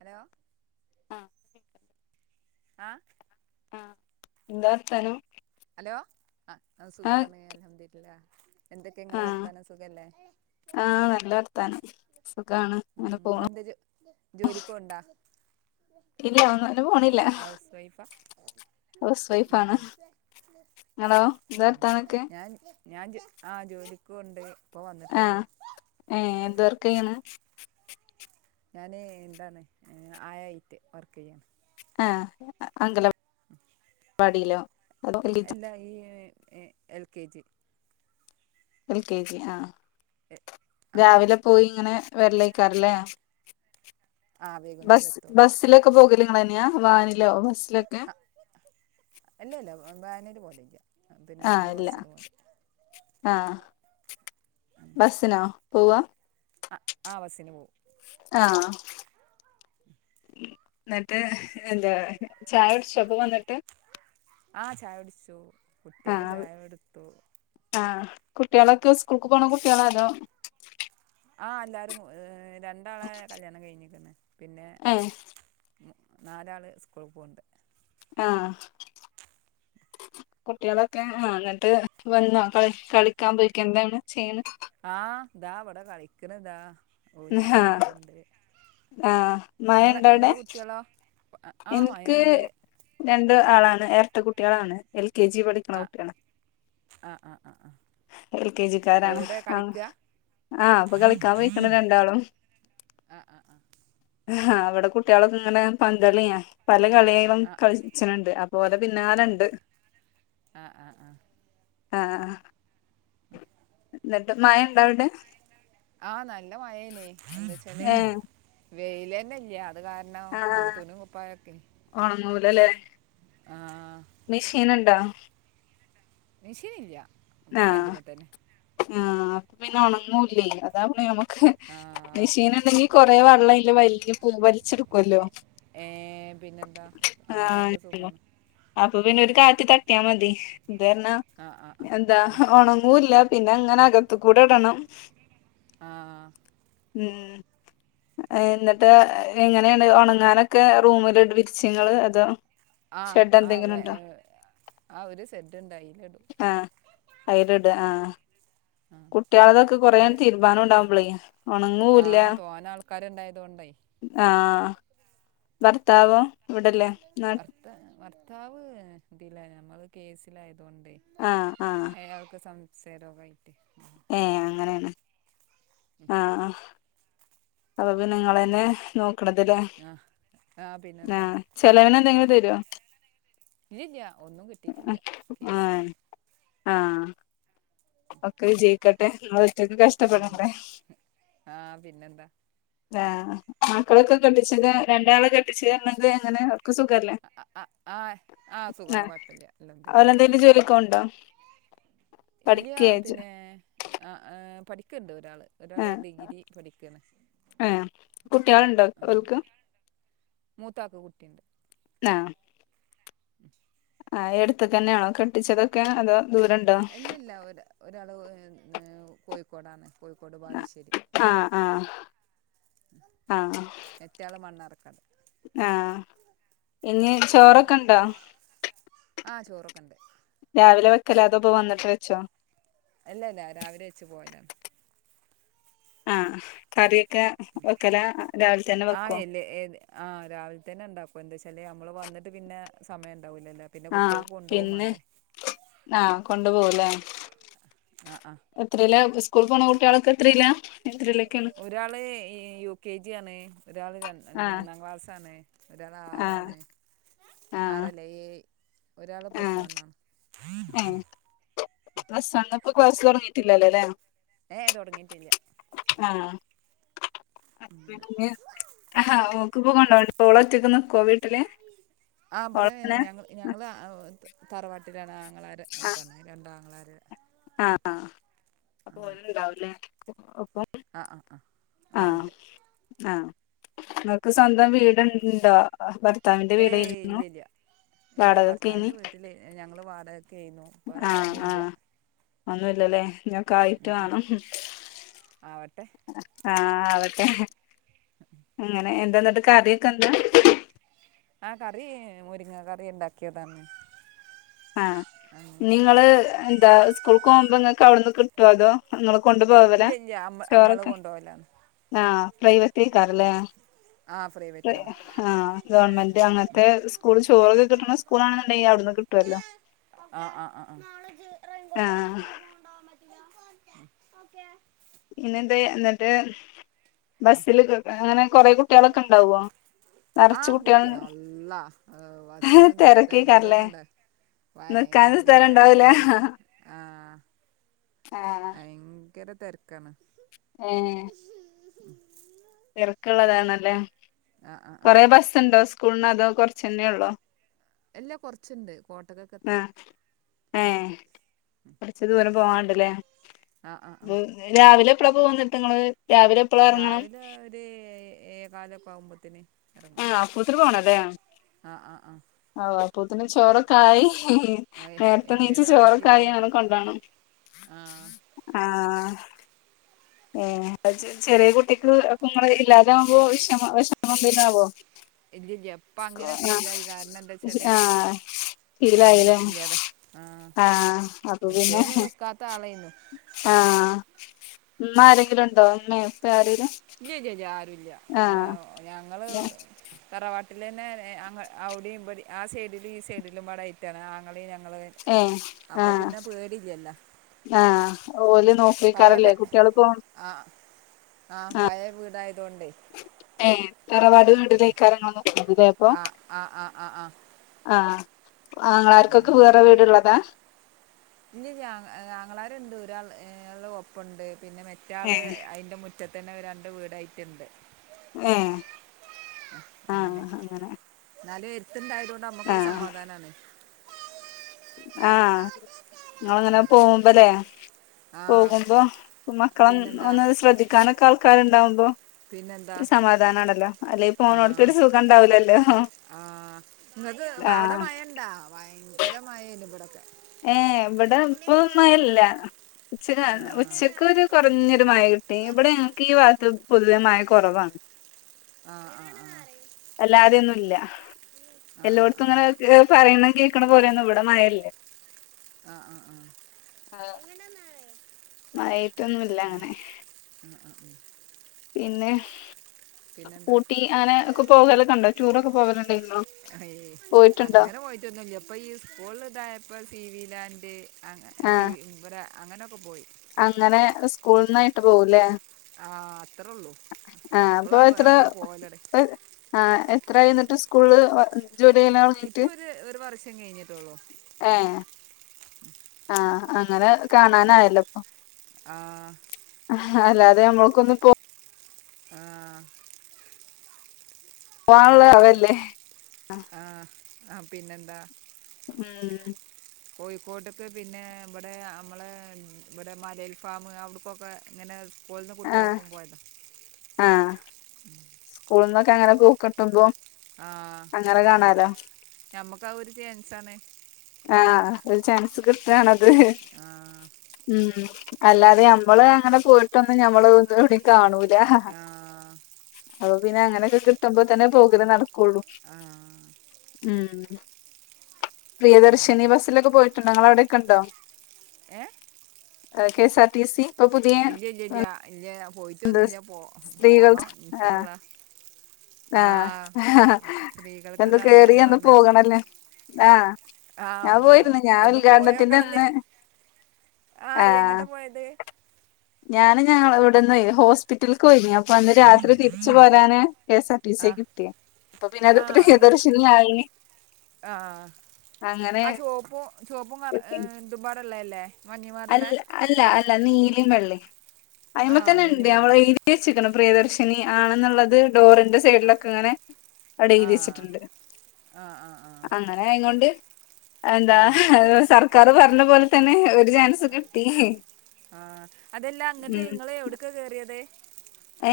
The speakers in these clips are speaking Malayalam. ഹലോ. [inaudible] ആഹ് ആഹ് എന്താ വർത്താനം? ഹലോ, അ ആഹ് സുഖാണ് അൽഹംദുലില്ലാഹ്, എന്തൊക്കെ നിങ്ങളെ ആഹ് വർത്താനം സുഖല്ലേ? ആഹ് നല്ല വർത്താനംസുഖാണ് അങ്ങനെ പോണു. ജോലിക്ക് പോവ്ണ്ടോ, ഇല്ല ഒന്നിനും പോണില്ല ഹൗസ് വൈഫാ? ഹൗസ് വൈഫാണ് ഇങ്ങളോ എന്താ വർത്താനൊക്കെ [unintelligible] ഞാൻ ഞാൻ, ആ ജോലിക്കോണ്ട് ഇപ്പം വന്ന്ട്ടുള്ളു ഏ, എന്തു വർക്ക ചെയ്യ്ണ്? ഞാന്, എന്താണ് അ് ആയായിറ്റ് വർക്ക് ചെയ്യ. ആഹ് അ അങ്കല- വടിലൊ? [unintelligible] ന്താ ഈ, എ L K G L K G ആഹ്, എ ആ രാവിലെ പോയി ഇങ്ങനെ വെരലേയ്ക്കാരല്ലേ ആ വൈകുന്നേരം ബസ്, എത്തൊള്ളൂ ആ ബസ്സിലൊക്കെ പോകല നിങ്ങന്നെയാ വാനിലോ ബസ്സിലൊക്കെ? അല്ല ല്ല വ്, വാനില് പോവല് ല്ലാ ആഹ്, ഇല്ല ആഹ് ബസ്നോ പോവാ? ആ ആ ബസ്സിന് പോകും ആഹ്, ന്നട്ട് എന്താ? ചായ കുടിച്ചോ ഇപ്പം വന്നിട്ട്? ആ ചായ കുടിച്ചു കുട്ടിയക്ക്‌ ആഹ് ചായ കൊടുത്തു ആഹ്, കുട്ട്യേളൊക്കെ സ്കൂൾക്ക് പോണ കുട്ടികള അതോ? ആ എല്ലാരും രണ്ടാളെ കല്ല്യാണം കഴിഞ്ഞിക്കണ് പിന്നെ ഏഹ് നാലാൾ സ്കൂള് പോവ്ണ്ട്. ആഹ് കുട്ട്യോളൊക്കെ ആ എന്നിട്ട് വന്നോ കളി, കളിക്കാൻ പോയിക്ക എന്താണ് ചെയ്യണ്? ആഹ്, ഇതാ ഇവിടെ കളിക്കണതാ ഊഞ്ഞാലമേ ആഹ് ആടുണ്ട്. ആഹ് മഴ ഇങ്ങളെ ഇണ്ടോ അവിടെ നിങ്ങളെ കുട്ടിയോളോ? എനിക്ക് രണ്ട് ആളാണ് ഇരട്ട കുട്ടികളാണ് എൽ കെ ജി പഠിക്ക ആ [unintelligible] ആ ആ ആ ആ എൽ കെ ജിക്കാരാണ് എവിടെ ആണ് കളിക്കുക ആഹ്! ഇപ്പൊ കളിക്കാൻ പോയിക്ണ് രണ്ടാളും. ആ ആ ആ ആ ഇവിടെ കുട്ടികളൊക്കെ ഇങ്ങനെ പന്തളിയാ പല കളി പ്പം ആ കളിച്ചനുണ്ട് അപ്പോ അത് പിന്നാലെ ണ്ട്. ആ ആ ആ ആ ഹ അ ഇന്നത്തെ മഴ ഉണ്ടൊവിടെ? ആ നല്ല മഴേന്നേ എന്ന്ച്ചാല് ഏഹ് വയ്ല്ന്നെ ഇല്ല അത് കാരണ് ആഹ് [unintelligible] തുണി കുപ്പായൊക്കെ ആ മിഷീനൊണ്ടോ? മിശീന് ഇല്ല. ആ... ആ.. അപ്പ പിന്നെ ഉണങ്ങൂല്ലേ? അതാ പിന്നെ നമ്മ ഹ് ആ മെഷീൻ ഉണ്ടെങ്കി കൊറേ വെള്ളയ്‌ല് വലിക്കും വലിച്ചെടു ഏ.... പിന്നെന്താ അങ്ങനെ ആഹ് ആകുമ്പോ സുകാണ്. അപ്പൊ പിന്നെ ഒരു കാറ്റ് തട്ടിയാ മതി ഇതർഞ്ഞാ ആ ആ എന്താ ആ ഉണങ്ങൂല്ല പിന്നെ അങ്ങനെ അകത്തു കൂടെ ഇടണം. ആഹ ഉം. എന്നിട്ട്, എങ്ങനെയാണ് ഉണങ്ങാനൊക്കെ റൂമിൽ വിരിച്ചേങ്ങള് അതോ ആ ഷെഡ് ആ എന്തെങ്കിലും വെ- ഉണ്ടോ? ഏ, ആ ഒരു സെഡ് ഉണ്ട് അതിലിടും ആ അയല്ടാ ആ.. ആ കുട്ടികളുടെ തൊക്കെ കൊറേ അതിൽ തീരുമ്പാൻ ഉണ്ടാവകുമ്പളേ ആ ഉണങ്ങൂല്ല തോന ആൾക്കാരുണ്ടായത് കൊണ്ടേ ആ.. വർത്താവോ? ഭർത്ത ഭർത്താവ് തില്ല ഞമ്മള് കേസിലായതോണ്ട്. ആഹ് ആഹ് അയാൾക്ക് സംസയരോഗായിട്ട് ഏ അങ്ങനെയാണ് ആഹാ അപ്പൊപിന്നെ നിങ്ങള് തന്നെ നോക്കണത് ലേ ആഹ് ആഹ് ആ, പിന്നെന്താ ചെലവന് എന്തെങ്കിലും തരോ? ഇല്ലല്ലി ഒന്നും കിട്ടിയിട്ടില്ല ആ കേസുണ്ട്. ആ... ഒക്കെ ജയിക്കട്ടെ എങ്ങള് ഒറ്റക്ക് ഉം കഷ്ടപ്പെടണ്ടേ? ആഹ് പിന്നെന്താ ആഹ് മക്കളൊക്കെ കെട്ടിച്ചത് രണ്ടാള് കെട്ടിച്ചണെങ്കിൽ അങ്ങനെ ഒർക്ക് സുഖല്ലേ? ആഹ് ആഹ ആ സുഖമാണ് കുഴപ്പമില്ല അൽഹംദുലില്ലാ കൊണ്ടാ ഇല്ല പിന്നെ ആ.. ആഹാ പഠിക്കണ്ട് ഒരാള് ഒരാള് ഡിഗ്രി പഠിക്കാണ്. ആഏ കുട്ടികളുണ്ടോ ഓൾക്ക്? മൂത്താക്ക് കുട്ടിയുണ്ട്. നാ ട്ടിം [inaudible] ആയ് എടുത്തൊ തന്നെയാ കെട്ടിച്ചതൊക്കെ അതോ ദൂരണ്ടൊ? അല്ല ഇല്ല ഒ ഒരാള് ഉം.... കോഴിക്കോടാണ്, കോഴിക്കോട് ബാലുശ്ശേരി. ആഹ ആഹ എറ്റാള് മണ്ണാർക്കാട് ആ ഇനി ചോറൊക്കെ ഇണ്ടോ? ആ ചോറൊക്കെ ഉണ്ട്. രാവിലെ വെക്കല അതോ ഇപ്പ വന്നിട്ട് വെച്ചോ? അല്ലല്ലാ രാവിലെ വെച്ച് പോയതാണ്. ആഹ കറിയൊക്കെ വെക്കല രാവിലെ തന്നെ വെക്കൊ? ഹേഹേത് ആഹ രാവിലെ തന്നെ ഉണ്ടാക്കും എന്താ വച്ചാല് നമ്മള് വന്നിട്ട് പിന്നെ സമയ ഉണ്ടാവില്ലല്ലോ? ആഹ് പിന്നെ, ആഹ് കൊണ്ടുപോവുല്ലേ. ആഹ് ആഹ് എത്രേലാ ഇസ്കൂൾ പോണ കുട്ട്യാളക്കെ എത്രേലാ? ഒരാള് ഏഹ് യു കെ ജി ആണ്, ഒരാള് രൺ ആഹ് മൂന്നാം ക്ലാസ്സാണ് ഒരാൾ ആഹ് ആറാാണ്, ആഹ് ആറല്ല ഏയ് ഒരാള് ആഹ് പ്ലസവണ്ണാണ്. [inaudible] [unintelligible] പ്ലസ്വണ്പ്പോ ക്ളാസ് തൊടങ്ങിട്ടില്ലല്ലൊ ലെ ഏയ് തൊടങ്ങീട്ടില്ല്യ [unintelligible] ആഹ്. പിന്നെ [unintelligible] ആഹാ ഓക്ക് [unintelligible] ഓള് ഒറ്റക്ക് നിക്കോ വീട്ടില്? ആ ബ്റെ ഓളെങ്ങനെ ഞങ്ങള് ഞങ്ങള് അ ത് തറവാട്ടിലാണ് ആങ്ങളാരെ അപ്പാണ്, രണ്ടാങ്ങളാരെ ആഹ് ആഹ് അപ്പൊ അങ്ങനെ ഒരുംണ്ടാവൂല്ലേ. [unintelligible] ആഹ് ആഹ് ആഹ് ആഹ് ആഹ് ഇങ്ങക്ക് സ്വന്തം വീട്ൺണ്ടോ? ഭർത്താവിന്റെ ഏയ് വീടേര്ന്നു ഇല്ലില്ല വാടകക്കേനി ഏഹ് ഞങ്ങൾ വാടകക്കേനു. ആഹ് ആഹ് ഒന്നുല്ലലേ. ക്കായിട്ട് വാണം ആവട്ടെ ആഹ് ആവട്ടെ ഹ് അങ്ങനെ എന്താെന്നട്ട് കറിയൊക്കെ എന്ത ആഹ് കറീ മുരിങ്ങാ കറി ഉണ്ടാക്കിയതന്ന് ആ ഇനീങ്ങള് എന്താ ഇസ്കൂൾക്ക് പോവുമ്പോ ഇങ്ങക്ക് അവിട്ന്ന് കിട്ടുവോ അതോ ഇങ്ങൾ കൊണ്ടു പോവലാ ഇല്ല ഇല്ല അമ്മ നമ്മൾ ചോറൊക്കെ, കൊണ്ടുപോകലാണ് ആ പ്രൈവറ്റായിക്കാരല്ലേ? ആഹ് ഫ്രൈവറ്റാണ് ആഹ് ഗവൺമെന്റ് അങ്ങൻത്തെ സ്കൂൾ ചോറൊക്കെ കിട്ടുന്ന സ്കൂളാണെന്നുണ്ടെങ്കിൽ അവിട്ന്ന് കിട്ട്വല്ലോ. ആഹ്ആആആ നാളെ റൈൻകോട്ടെ ആഹ് സ്കൂളിൽ കാണ്ടൊകാൻ പറ്റില്ല? ഓക്കെ. ന്നെ എന്തേ എന്നിട്ട് ബസ്സില് ക് ങ്ങനെ കൊറേ കുട്ടിയളൊക്കെ ഓക്കെ ഉണ്ടാവുഓ? നെറച്ച് കുട്ടികൾള് ആഹ് വസിലൊന്നു സ്ഥലന്തെന്നെ ഇണ്ടാ- നിക്കാനും ഭയങ്കര സ്ഥലം ഉണ്ടാവൂല തിരക്ക് ആ ആ ഭയങ്കര തിരക്കാണ് ഏഹ് തിരക്ക്ള്ളതാണല്ലേ ആഹ് ആഹ് ആഹ് കൊറേ ബസ്സ്ണ്ടോ സ്കൂളിന് അതോ കൊറച്ചെന്നെ ഒള്ളോ ഇല്ല കൊറച്ചുണ്ട് കോട്ട് ഒക്കെ കിട്ടണം ആഹ് ഏഹ് കൊറച്ച് ദൂരം പോവാണ്ട് ല്ലെ ആഹ് ആഹ് ആഹ് ഉം രാവിലെ പ്രഭു വന്നിട്ട് നിങ്ങള് രാവിലെ എപ്പളാ എറങ്ങണം രാവിലെ ഒര് ഏഴേ ഏഴേകാലൊക്കെ ആവുമ്പത്തി ന് ഏഹ് അപ്പോത്തിന് പോണം ല്ലെ ആഹ് ആഹ് ഓ അപ്പോത്തിന് ചോറെ ക്കായി ഹി ഹി ഹി ആഹ് ഏഹ് നേരത്തെ നീച്ച എല്ലേതും ആക്കി ചോറൊക്കായ് പോണം അങ്ങന കൊണ്ടോണം ആഹ് ആഹ ഏ ചെറിയ കുട്ടിക്ക് അപ്പൊ നിങ്ങള് ഇല്ലാതൊവകുമ്പോ വിഷമ വിഷമം എന്തേലും ആവോ ഇല്ലില്ല ഇപ്പ അങ്ങനെ സീലായി കാരണ ആഹ് എന്താച്ചാല് ആഹ് ശീലായില്ലേ ആരുല്ല്യതെ ആഹ ആഹ് നിത്യോ ഒന്നും നിക്കാത്ത ആളായിരുന്നു ആഹ ഉമ്മ ആരെങ്കിലും ഉണ്ടോ ഉമ്മ ഇപ്പ ആരെങ്കിലും ഇല്ല്യ ഇല്ല്യ ആരുല്ല്യ ഹേ ഞങ്ങള് തറവാട് വീട്ടില് തന്നെ ഏഹ് അങ്ങ് അവിടെയും ഇവിടെയും ആഹ് സൈഡിലും ഈ സൈഡിലും വടയിട്ടതാ ആങ്ങളയും ഞങ്ങളും. ഏ അപ്പൊ ആഹ് പിന്നെ പേടിയില്ല. ആഹ് ഓല് നോക്കിക്കാറല്ലേ കുട്ടികൾക്കും. ആഹ് ആഹ് പഴയ വീടായതോണ്ടേ. ഏ തറവാട് വീട്ടിത്തേക്ക് കാര്യങ്ങളൊന്നും എന്തേ. ആഹ് ആഹ് ആഹ് ആഹ് ആഹ്. ആഹ് ആങ്ങളമാർക്കൊക്കെ വേറെ വീടുയുള്ളതാ. ഇനി ഞാൻ ആങ്ങളരുണ്ട് ഒരാള് ഏഹ് ഒപ്പുണ്ട് പിന്നെ ഏ മറ്റാള് അതിന്റെ മുറ്റ ഇപ്പൊ തന്നെ രണ്ട് വീടായിട്ടുണ്ട്, ഏ അങ്ങനെ. എന്നാലും എരുത്തുണ്ടായതു കൊണ്ട് നമുക്കൊരു ആഹ് സമാധാനാണ് ആഹ് നിങ്ങളങ്ങന പോകുമ്പലെ ആ പോകുമ്പോ [unintelligible] പിന്നെന്താ ഒന്ന് അത് ശ്രദ്ധി ക്കാനക്കെ ആൾക്കാരുണ്ടാവുമ്പോ പിന്നെന്താ ഒരു സമാധാനം ഉണ്ടല്ലോ അല്ലെ ഇപ്പൊ ഫോണും എടുത്ത് ഒരു സുഖം ഉണ്ടാവുല്ലല്ലോ. ആഹ് ഇങ്ങൾക്ക് അവിടെ മഴ ഇണ്ടോ, ഭയങ്കര മഴയാണ് ഇവിടെയൊക്കെ. ഏഹ് ഇവിടെ ഇപ്പം മഴ ഇല്ല ഉച്ചക്കാണ് എങ്ങനെയാണ് ഉച്ചക്ക് ആക്കി ഒരു. തരാം കുറഞ്ഞൊരു മഴ കിട്ടി വാ ഇവിടെ ഞങ്ങൾക്ക് ഈ ഭാഗത്ത് പൊതുവെ മഴ കുറവാ. ആഹ് ആഹ് ആഹ് അല്ലാതെയൊന്നുല്ല അറിയോ ഉം. ആ ആ ആ ആ എല്ലായിടത്തും ഇങ്ങനൊരു. ഇത് പറയണേ കേൾക്കണേ പോലെയൊന്നും ഇവിടെ മഴ ഇല്ല. ആഹ് ആഹ് ആഹ് മഴയത്തൊന്നും ഇല്ല അങ്ങനെ. ആഹ് ആഹ് ആഹ് പിന്നെ പിന്നെന്താ ഊട്ടി അങ്ങനെ ഒക്കെ പോകലൊക്കെ ഉണ്ടോ, ടൂറൊക്കെ പോകല് ഉണ്ടായിരുന്നോ? ഏയ്‌ അങ്ങനെ പോയിട്ടൊന്നുമില്ല. ഇപ്പൊ ഈ സ്കൂളില് ഇതായപ്പോ സി വി ലാൻഡ് അങ്ങ് ആഹ് ഇവിടെ അങ്ങനൊക്ക പോയി അങ്ങനെ സ്കൂള്ന്നായിട്ട് പോവുല്ലേ ആഹ് അത്രേയുള്ളൂ, അപ്പൊ ഇപ്പളാ എത്ര നമ്മള് പോവാല് ഇടക്ക്. ആഹ് എത്ര ആയി എന്നിട്ട് സ്കൂളില് വന്ന്. ഇപ്പൊ ഒരു ഒരു വർഷം കഴിഞ്ഞിട്ടേയുള്ളൂ. ഏഹ് ആഹ് അങ്ങന കാണാനായല്ലോ അപ്പൊ ആഹ് ഹാഹ് അല്ലാതെ ഞമ്മക്കൊന്ന് പോ ആഹ്. അങ്ങനെ, പോവാനുള്ളതാവല്ലേ ആഹ് ആ പിന്നെന്താ? ഉംമ്മ് കോയ്ക്കോട്ട്ക്ക് പിന്നെ ബ്ടെ അമ്മളെ ഇബ്ടെ മലേൽ ഫാമ് അവിടുക്കൊക്കെ ങ്ങനെ സ്കൂൾന്ന് ആഹ് കുട്ടിയളൊപ്പം പോയതാ. സ്കൂൾന്നൊക്കെ അങ്ങനെ പോ കിട്ടുംബൊ. ആഹ് അമ്മ ഞമ്മുക്ക് ആ ഒരു ചേൻസാണ്. ആഹ് ഒരു ചാൻസ് കിട്ട്ആണത്. ആ ഉം അല്ലാതെ ഞമ്മള് അങ്ങനെ പോയിട്ടൊന്ന് ഞമ്മള് എവിടേം കാണൂല ഹഹ ആ അപ്പൊ പിന്നെ അങ്ങനൊക്കെ കിട്ടുമ്പോ തന്നെ പോകൽ നട [unintelligible] ആ ഉം. പ്രിയദർശനി ബസ്സിലൊക്കെ പോയിട്ടുണ്ടോ ഇങ്ങളെ അവിടൊക്കെ ഉണ്ടോ? ഏഹ്? ഏഹ് കേസാർടീസി ഇല്ലല്യല്യ ല്ല്യ ഞാ പോയിട്ടൊന്നുല്ല പോ സ്ത്രീകൾ പോണം ആഹ് ഇൻഷാഅള്ള. ആഹ് ഹ്ഹഹ സ്ത്രീകൾക്ക് എന്നും ഇതാണ് കേറി എന്നും പോകണല്ലേ ആഹ്. ആഹ്, ഞാൻ പോയ് പോയിരുന്നു ഞാൻ ഒന്ന് ഉദ്ഘാടനത്തിന്റെ പോയോക്കണന്ന്. അന്ന് ആഹ് യെങ്ങട്ട പോയത്? ഞാൻ ഞങ്ങളിവിട്ന്ന് ഹോസ് പിറ്റൽക്ക് പോയിനീ, അപ്പൊ അന്ന് രാത്രി തിരിച്ചു പോരാന് കെ എസ്ആർ ടി ആ സിയെ കിട്ടിയെ. അപ്പൊ പിന്നെ അത് ആ അങ്ങ് പ്രിയദർശിനിയായി. ആ ആ ചെവപ്പ് ചെവപ്പും കറ ഇതുബാർ ഉള്ളതല്ലേ മഞ്ഞബാറിലെ അല്ല അല്ല അല്ല നീലെ, വെള്ളയെ ആ അയിമെ തന്നെ ഇണ്ട് നീലിമല്ലേ അവിടെ എഴുതി വെച്ചിക്ക്ണു പ്രിയദർശിനി ആണെന്നുള്ളത് ഡോറിന്റെ ആ സൈഡിലൊക്കെ ഇങ്ങനെ. അവടെ എഴുതി വെച്ചിട്ടുണ്ട്. ആഹ് ആഹ് ആഹ് അങ്ങനെ ആയത്കൊണ്ട് എന്താ സർക്കാർ പറഞ്ഞപോലെ തന്നെ ഒരു ചാൻസ്. കിട്ടി ആഹ് അതെല്ലാ അങ്ങട്ട് ഉം നിങ്ങളെ എവിടെക്കാ കേറിയത്.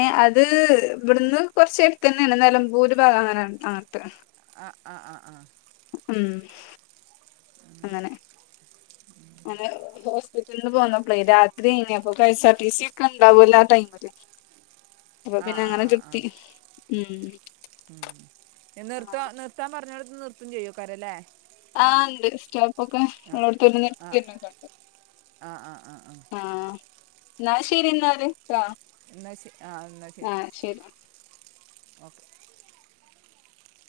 ഏ അത് ഇവിടുന്ന് കൊറച്ച് എടുത്ത് നടന്നാലും മ്പൂരിഭാഗം അങ്ങനെയാണ് അങ്ങനത്തെ ആഹ് ആഹ് ആഹ് ആഹ് ഉം അങ്ങനെ നമ്മള് ഹോസ്പിറ്റലിന്ന് പോന്നപ്പളേ രാത്രി കഴിഞ്ഞ് അപ്പൊ കെഎസ്ആർടിസി ഒണ്ടാവൂല്ലോ ആ ടൈമില്. അപ്പൊ ആഹ് പിന്നെ ആഹ് അങ്ങനെ ആഹ് കിട്ടി ആഹ് ഉം ഉം നിർത്തുവ നിർ ത്താൻ പറഞ്ഞോടുത്ത് നിർത്തും ചെയ്യോക്കാര് അല്ലേ ആഹ് ബസ് സ്റ്റോപ്പെക്കെ ഉള്ളളോടെത്ത് ഓര് നിർത്തി ഇട്ടിയിട്ടുണ്ട് ആഹ് ആഹ് ആഹ് ആഹ് എന്നാ ശരി എന്നാല് ആഹ് എന്നാ ശരി ആ എന്നാ ശരി. ശരി. ഓക്കെ.